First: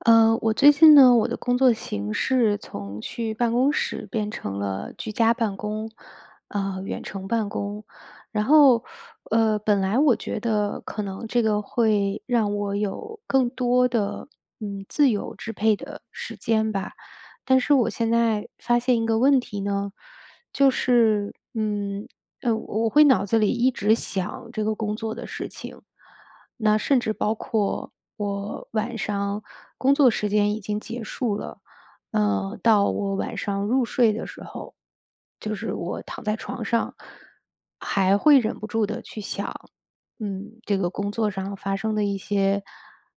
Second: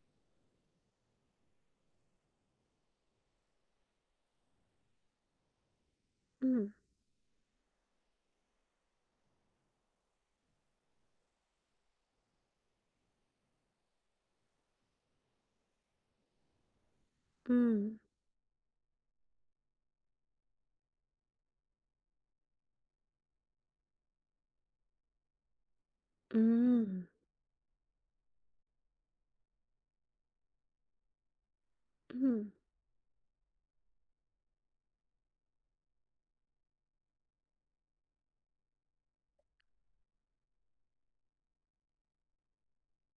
我最近呢，我的工作形式从去办公室变成了居家办公，嗯远程办公。然后，本来我觉得可能这个会让我有更多的自由支配的时间吧，但是我嗯现在发现一个问题呢，就是我会脑子里一直想这个工作的事情。那甚嗯至包括我晚上工作时间已经结束了，嗯到我晚上入睡的时候，就是我躺在床上，还会忍不住的去想，嗯，这个工作上发生的一些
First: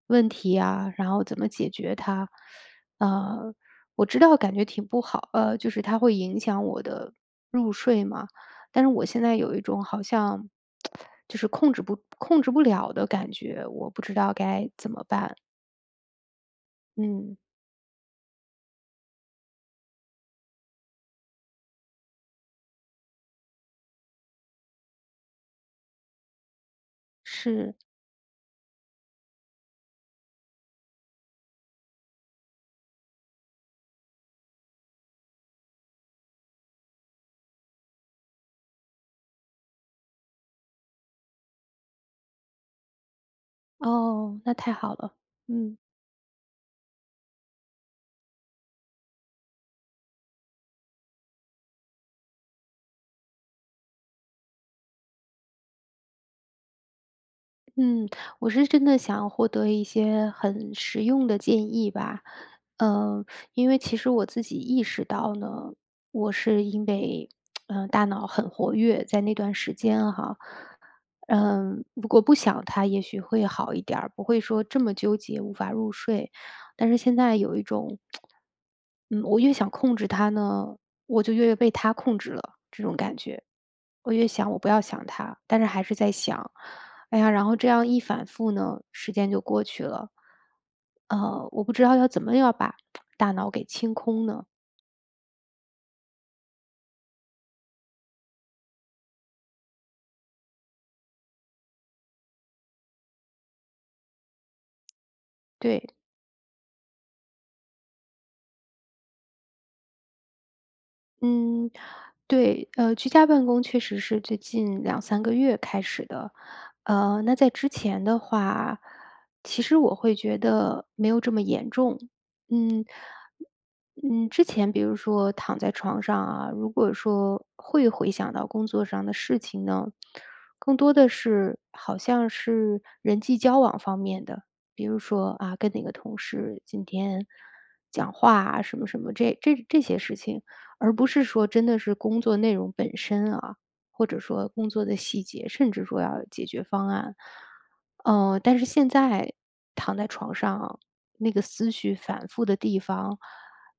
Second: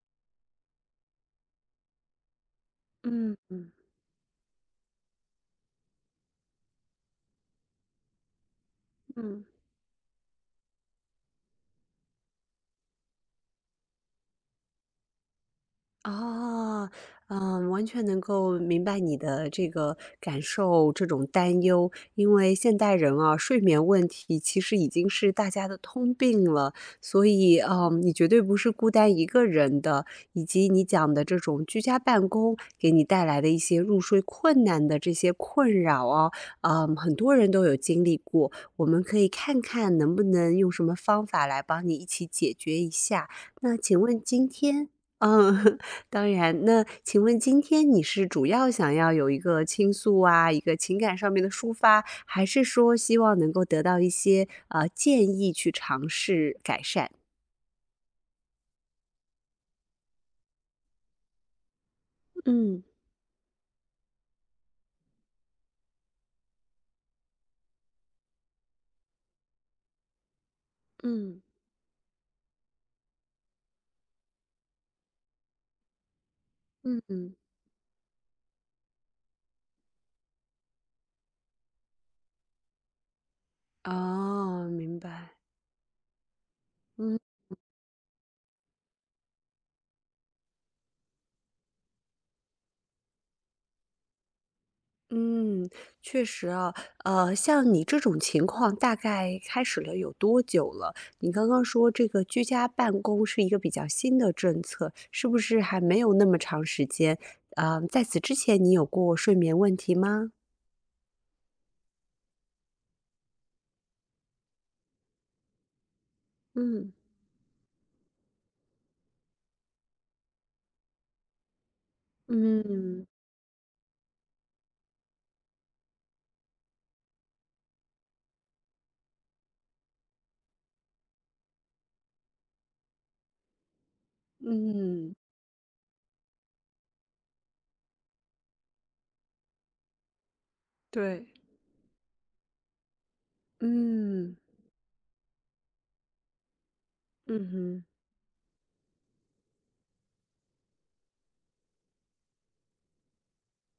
问题啊，然后怎么解决它。嗯呃，嗯我知道感觉挺不好，就是它会影响我的入睡嘛。但是我现在嗯。有一种好像就是控制不了的感觉，我不知道该怎么办。哦，嗯，嗯，完全能够明白你的这个感受，这种担忧。因为现代人啊，睡眠问题其实已经是大家的通病了，所以，是，你绝对不是孤单一个人的，以及你讲的这种居家办公给你带来的一些入睡困难的这些困扰啊，很多人都有经历过。我们可以看看能不能用什么方法来帮你一起解决一下。那请问哦，今那太天，好了，嗯。嗯。当然，那请问今天你是主要想要有一个倾诉啊，一个情感上面的抒发，还是说希望能够得到一些建议去尝试改善？嗯，我是真的想获得一些很实用的建议吧，嗯嗯，因为其实我自己意识到呢，我是因为，嗯，大脑很活跃，在那段时间哈，嗯嗯，如果不想它，也许会好一点儿，不会说这么纠结，无法入睡。但是嗯现嗯，在有一种，嗯，我越想控制它呢，我就越被它控制了，这种感觉。我越想我不哦，要明想白，他，但是还是在想。嗯。哎呀，然后这样一反复呢，时间就过去了。我不知道要怎么要把大脑给清空呢？嗯，确实啊，像你这种情况大概开始了有多久了？你刚刚说这个居家办公是一个比较新的政策，是不是还对。没有那么长时间？啊、在此之前你有过睡眠问题吗？嗯，对，居家办公确实是最近两三个月开始的。嗯那在之前的话，其实我会觉得没有这么严重。嗯，嗯，嗯，之前比如说躺在床上啊，如果说会回想到工作上的事情呢，更多的是好像是人际交往方面的，比如嗯嗯说啊，跟哪个同事今天讲话啊，什么什么这些事情。而不是对，说真的是工作内容本身啊，或者嗯说工作的细节，甚至说要解决方案。嗯哼但是现在躺在床上，那个思绪反复的地方，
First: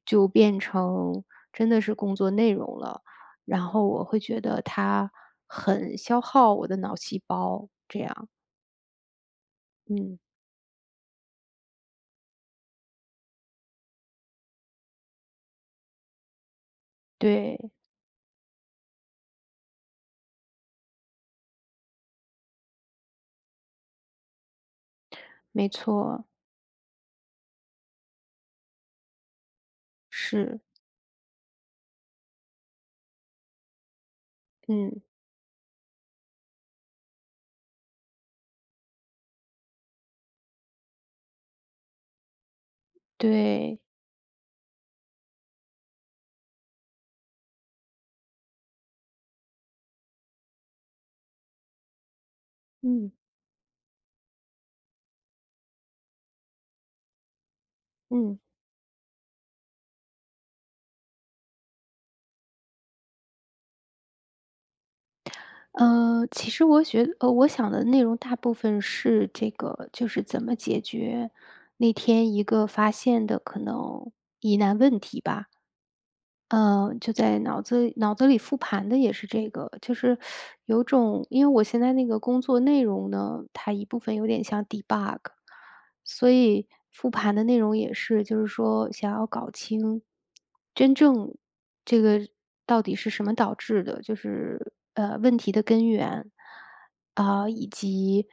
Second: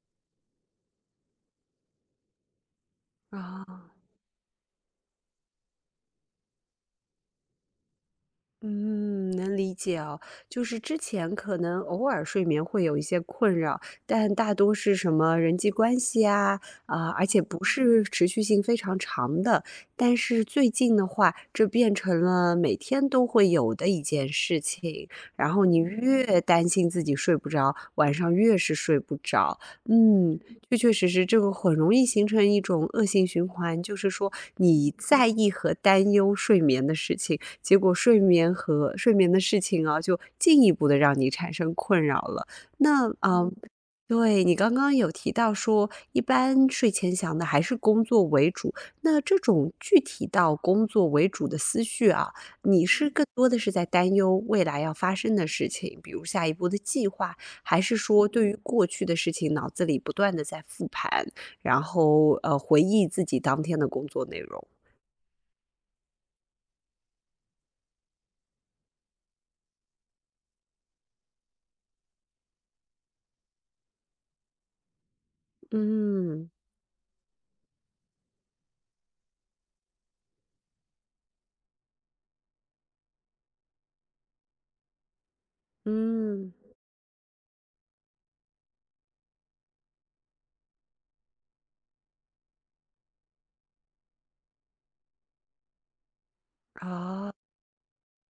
就变成真的是工作内容了。然后啊。我会觉得它很消耗我的脑细胞，这样，嗯，能理解嗯，哦。就是之前可能偶尔睡眠会有一些困扰，但大多是什么人际关系啊，啊，而且对，不是持续性非常长的。但是最近的话，这变成了每天都会有的一件事情。然后没你错，越担心自己睡不着，晚上越是睡不着。嗯，是，确确实实，这个很容易形成一种恶性循环，就是说你嗯，在意和担忧睡眠的事情。结果睡眠和睡眠的事情啊，就进一步的让你产生困扰了。那啊，对，对，你刚刚有提到说，一般睡前想的还是工作为主，那这种具体到工作为主的思绪啊，你是嗯更多的是在担忧未来要发生的事情，比如下一步的计划，还是说嗯。对于过去的事情脑子里不断的在复盘，然后，回忆自己当天的工作内容？其实我想的内容大部分是这个，就是怎么解决那天一个发现的可能疑难问题吧。嗯，就在脑子里复盘的也是这个，就是有种因为我现在那个工作内容呢，它一部分有点像 debug，所嗯，以复盘的内容也是，就是说想要搞清真正这个到底是什么导致的，就是问题的根源啊。啊、以及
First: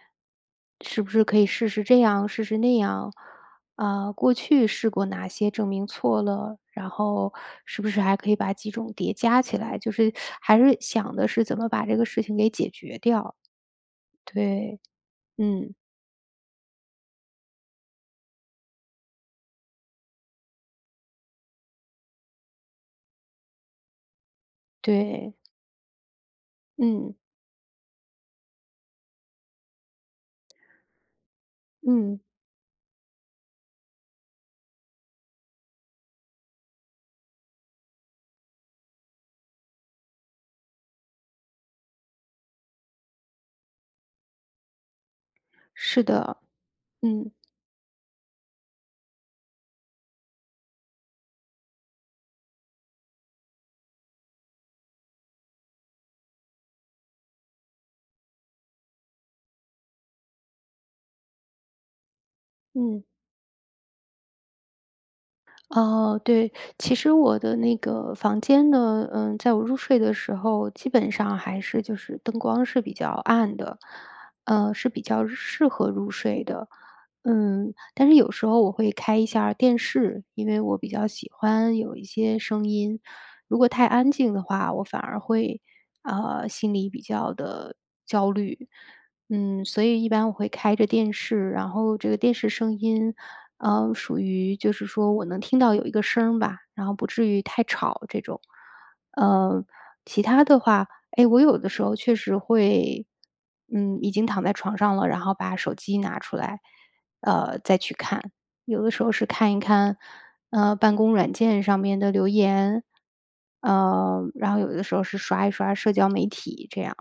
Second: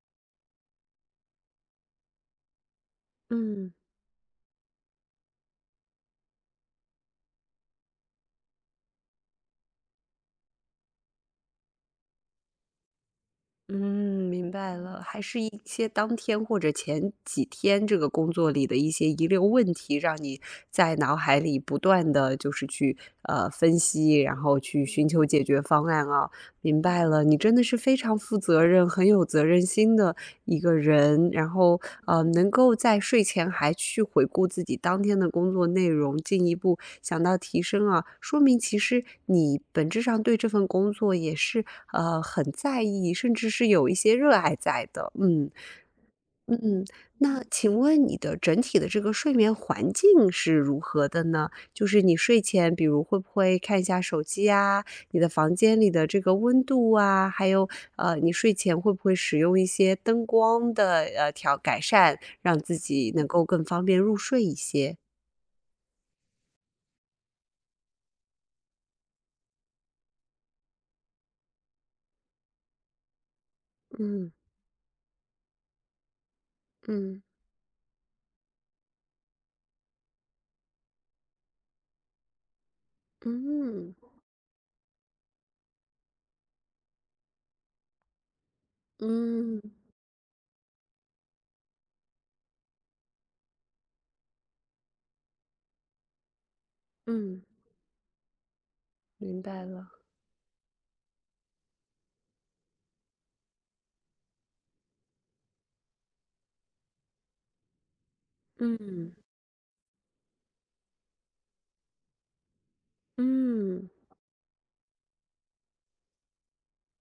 是不是可以试试这样，试试那样，嗯，啊，过去试过哪些证明错了，然后是不是还可以把几种叠加起来，就是还是想的是怎么把这个事情给解决掉。嗯，明白对，了，还是一嗯，些当天或者前几天这个工作里的一些遗留问题，让你在脑海里不断的就是去，分析，然后去寻求对，解决方案啊。明白嗯，了，你真的是非常负责任、很有责任心的，一个人，然后嗯，能够在睡前还去回顾自己当天的工作内容，进一步想到提升啊，说明其实你本质上对这份工作也是很在意，甚至是有一些热爱在的。嗯，是的，嗯，嗯，那请问你的整体的这个睡眠环境是如何的呢？就是你睡前，比如会不会看一下手机啊？你的房间里的这个温度啊，还有你睡前会不会使用一些灯光的调改善，让自嗯。己能够更方便入睡一些？哦，对，其实我的那个房间呢，嗯，在我入睡的时候，基本上还是就是灯光是比较暗的，嗯是比较适合入睡的。嗯嗯，但是有时候我会开一下电视，因为我比较喜欢有一些声音。如果太嗯安静的话，我反而会，心里比较的焦虑。嗯嗯，所以一般我会开着电视，然后这个电视声音，属于就是说我能听到有一个声儿吧，然后不至于嗯，太吵这种。明白呃，了。其他的话，哎，我有的时候确实会，嗯，已经躺在床上了，然后把手机拿出来，再去看。有的时候嗯是看一看，办公软件上面的留言，嗯。然后有的时候是刷一刷社交媒体这样。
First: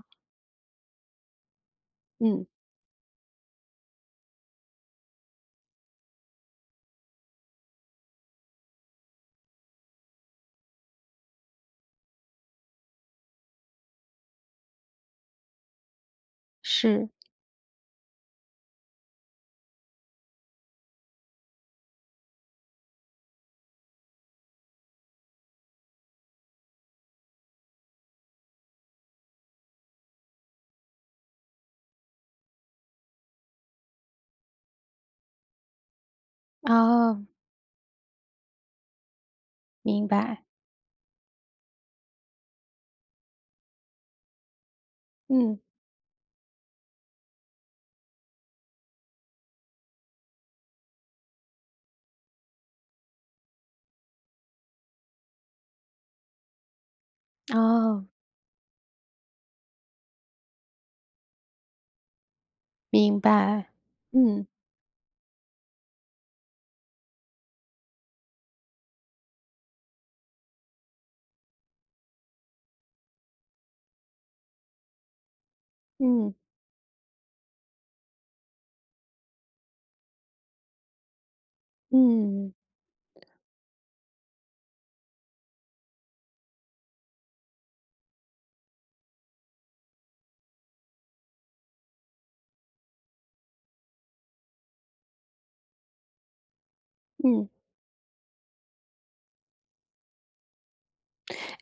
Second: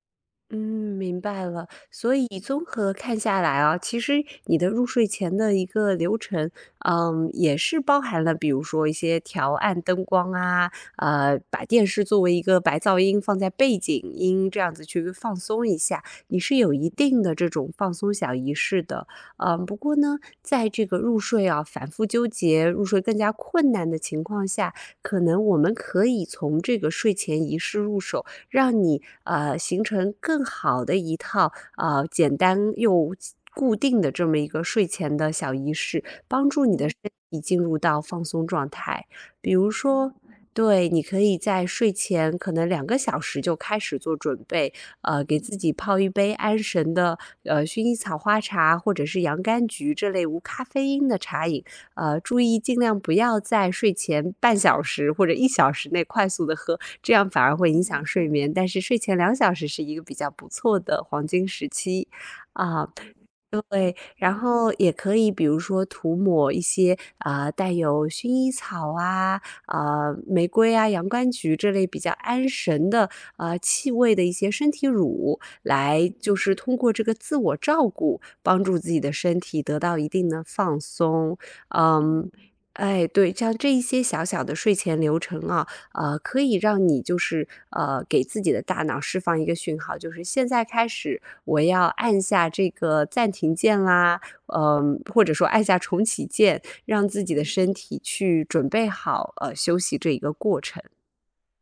嗯，明白了。所以嗯，综合看下来啊，其实你的入睡前的一个流程，也是包含了，比如说一些调暗灯光啊，把电视作为一个白噪音放在背景音，这样子去放松一下，你是有一是定的这种放松小仪式的。不过呢，在这个入睡啊，反复纠结，入睡更加困难的情况下，可能我们可以从这个睡前仪式入手。让你形成更好的一套简单又固定的这么一个睡前的小仪式，帮助你的身啊，体进入到放松状态。比如明说，白，对，你可以在睡前可能2个小时就开始做准备，给自嗯，己泡一杯安神的，薰衣草花茶或者是洋甘菊这类无咖啡因的茶饮。注意尽量不要在睡前半小时或者一小时内快速的喝，这样反而会影响哦，睡眠。但是睡前两小时是一个比较不错的黄金时期。啊，明白，对，然嗯后也可以比如说涂抹一些，带有薰衣草啊、玫瑰啊、洋甘菊这类比较安神的，气味的一些身体乳，来嗯就是通过这个自我照顾，帮助自己的身体得到一定的放松。嗯，嗯哎，对，像这一些小小的睡前流程啊，可以让你就是，给自己的大脑释放一个讯号，就是现在开始我要按下这个暂停键啦，或者说按下重启键，让自己的嗯。身体去准备好休息这一个过程。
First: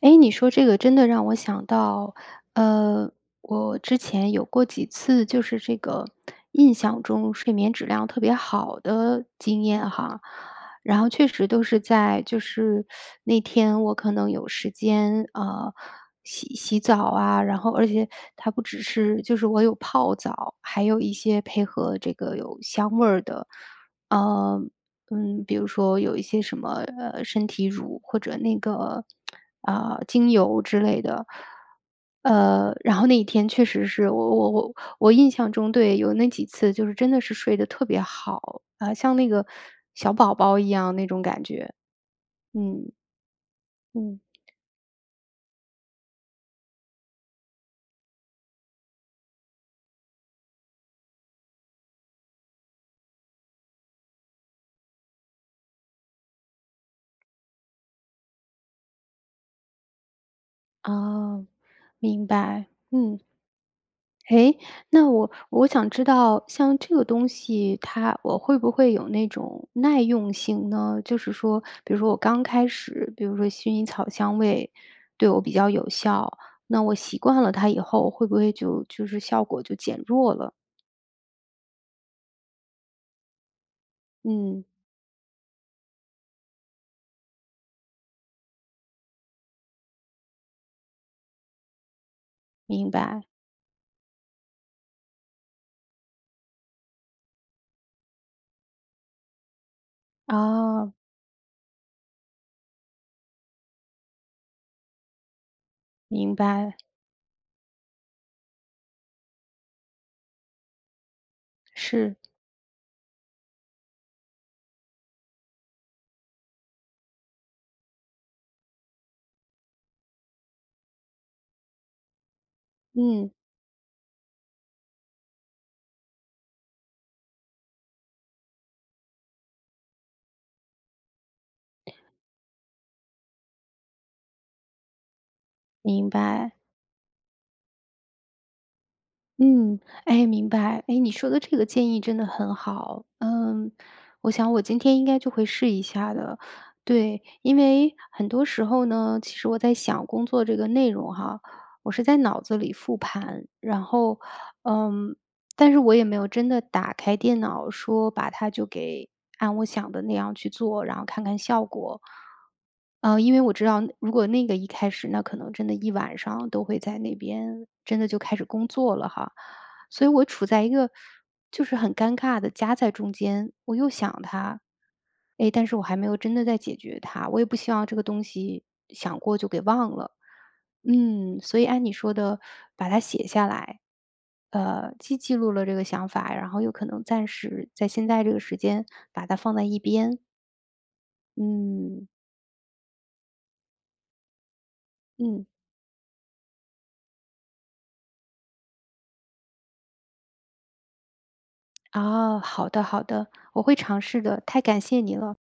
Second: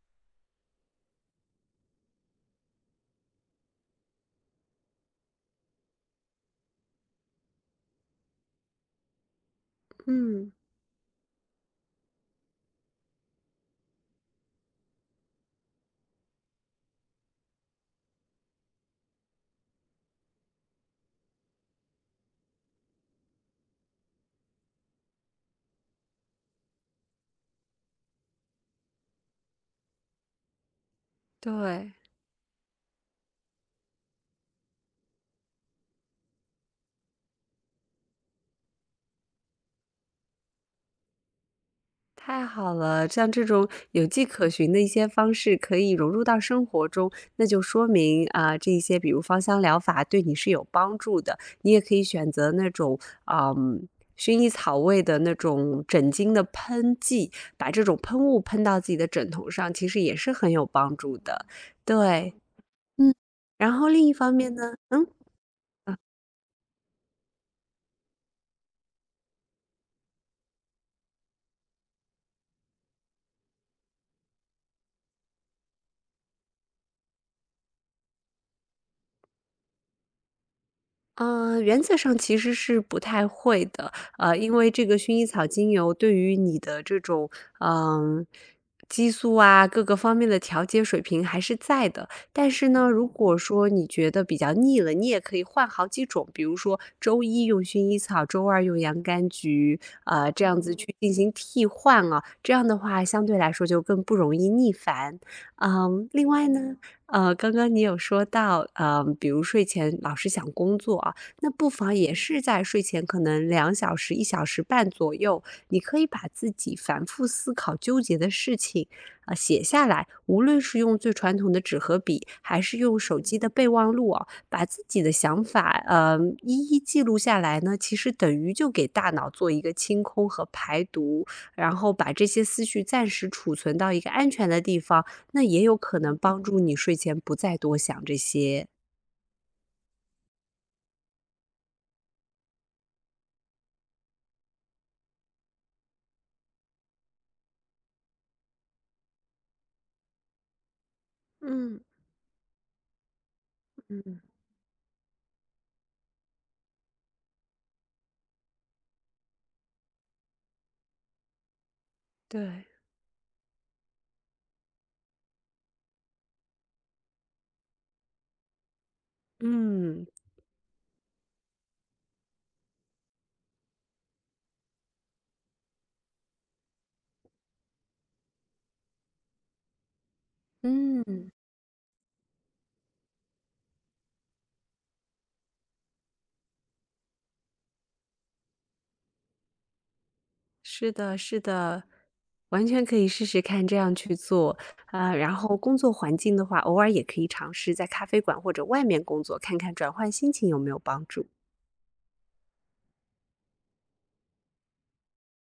哎，你说这个真的让我想到，呃，我之前有过几次就是这个印象中睡眠质量特别好的经验哈。嗯，然后确实都是在就是那天我可能有时间，啊，洗洗澡啊，然后而且它不只是就是我有泡澡，还有一些配合这个有香味儿的，呃，比如说有一些什么，身体乳或者那个，啊，精油之类的。对。然后那一天确实是我印象中对，有那几次就是真的是睡得特别好，啊，像那个小宝宝一样那种感觉。太好嗯，了，像这种有嗯，迹可循的一些方式可以融入到生活中，那就说明啊，这一些比如芳香疗法对你是有帮助的。你也可以选择那种，嗯，薰衣草味的那种枕巾的喷剂，把这种喷雾喷到自己的枕头上，其实也是很有帮助的。啊，明对，白，嗯，嗯。然后另一方面诶，呢。那我想知道像这个东西，它我会不会有那种耐用性呢？就是说，比如说我刚开始，比如说薰衣草香味对我比较有效，那我习惯了它以后，会不会就是效果就减弱了？嗯，原则上其实是不太会的，因嗯，为这个薰衣草精油对于你的这种，嗯、激素啊各个方面的调节水平还是在的。但是呢，明如白。果说你觉得比较腻了，你也可以换好几种，比如说周一用薰衣草，周二用洋甘菊，这样子哦，去进行替换啊，这样的话相对来说就更不容易腻烦。嗯，另明外呢。白，刚刚你有说到，比如睡前老是想工作啊，那不妨也是，是在睡前可能两小时、1小时半左右，你可以把自己反复思考、纠结的事情啊，写下来。无论是用最传统的纸和笔，还是用手嗯，机的备忘录啊，把自己的想法，一一记录下来呢，其实等于就给大脑做一个清空和排毒，然后把这些思绪暂时储存到一个安全的地方。那也有可明能帮白。助你睡前不再多想这些。嗯，哎，明白。哎，你说的这个建议真的很好。嗯，我想我今天应该就会试一下的。对，因为很多时候呢，其实我在想工作这个内容哈，嗯我是在脑子里复盘，然嗯，后，嗯，但是我也没有真的打开电脑说把它就给按我想的那样去做，然后看看效果。对，因为我知道如果那个一开始，那可能真的一晚上都会在那边真的就开始工作了哈。所嗯以我处在一个就是很尴尬的夹在中间，我又想他，哎，但是我还没有真的在解决它，我也不希望这个东西想过就给忘了。嗯，嗯，所以按你说的，把它写下来，既记录了这个想法，然后又可能暂时在现在这个时间把它放在一边。是的，是的，嗯完全可以试试看这样去做啊、然嗯，后工作环境的话，偶尔也可以尝试在咖啡馆或者外面工作，看看转换心情有没有帮助。啊，好的好的，我会尝试的，太感谢你了。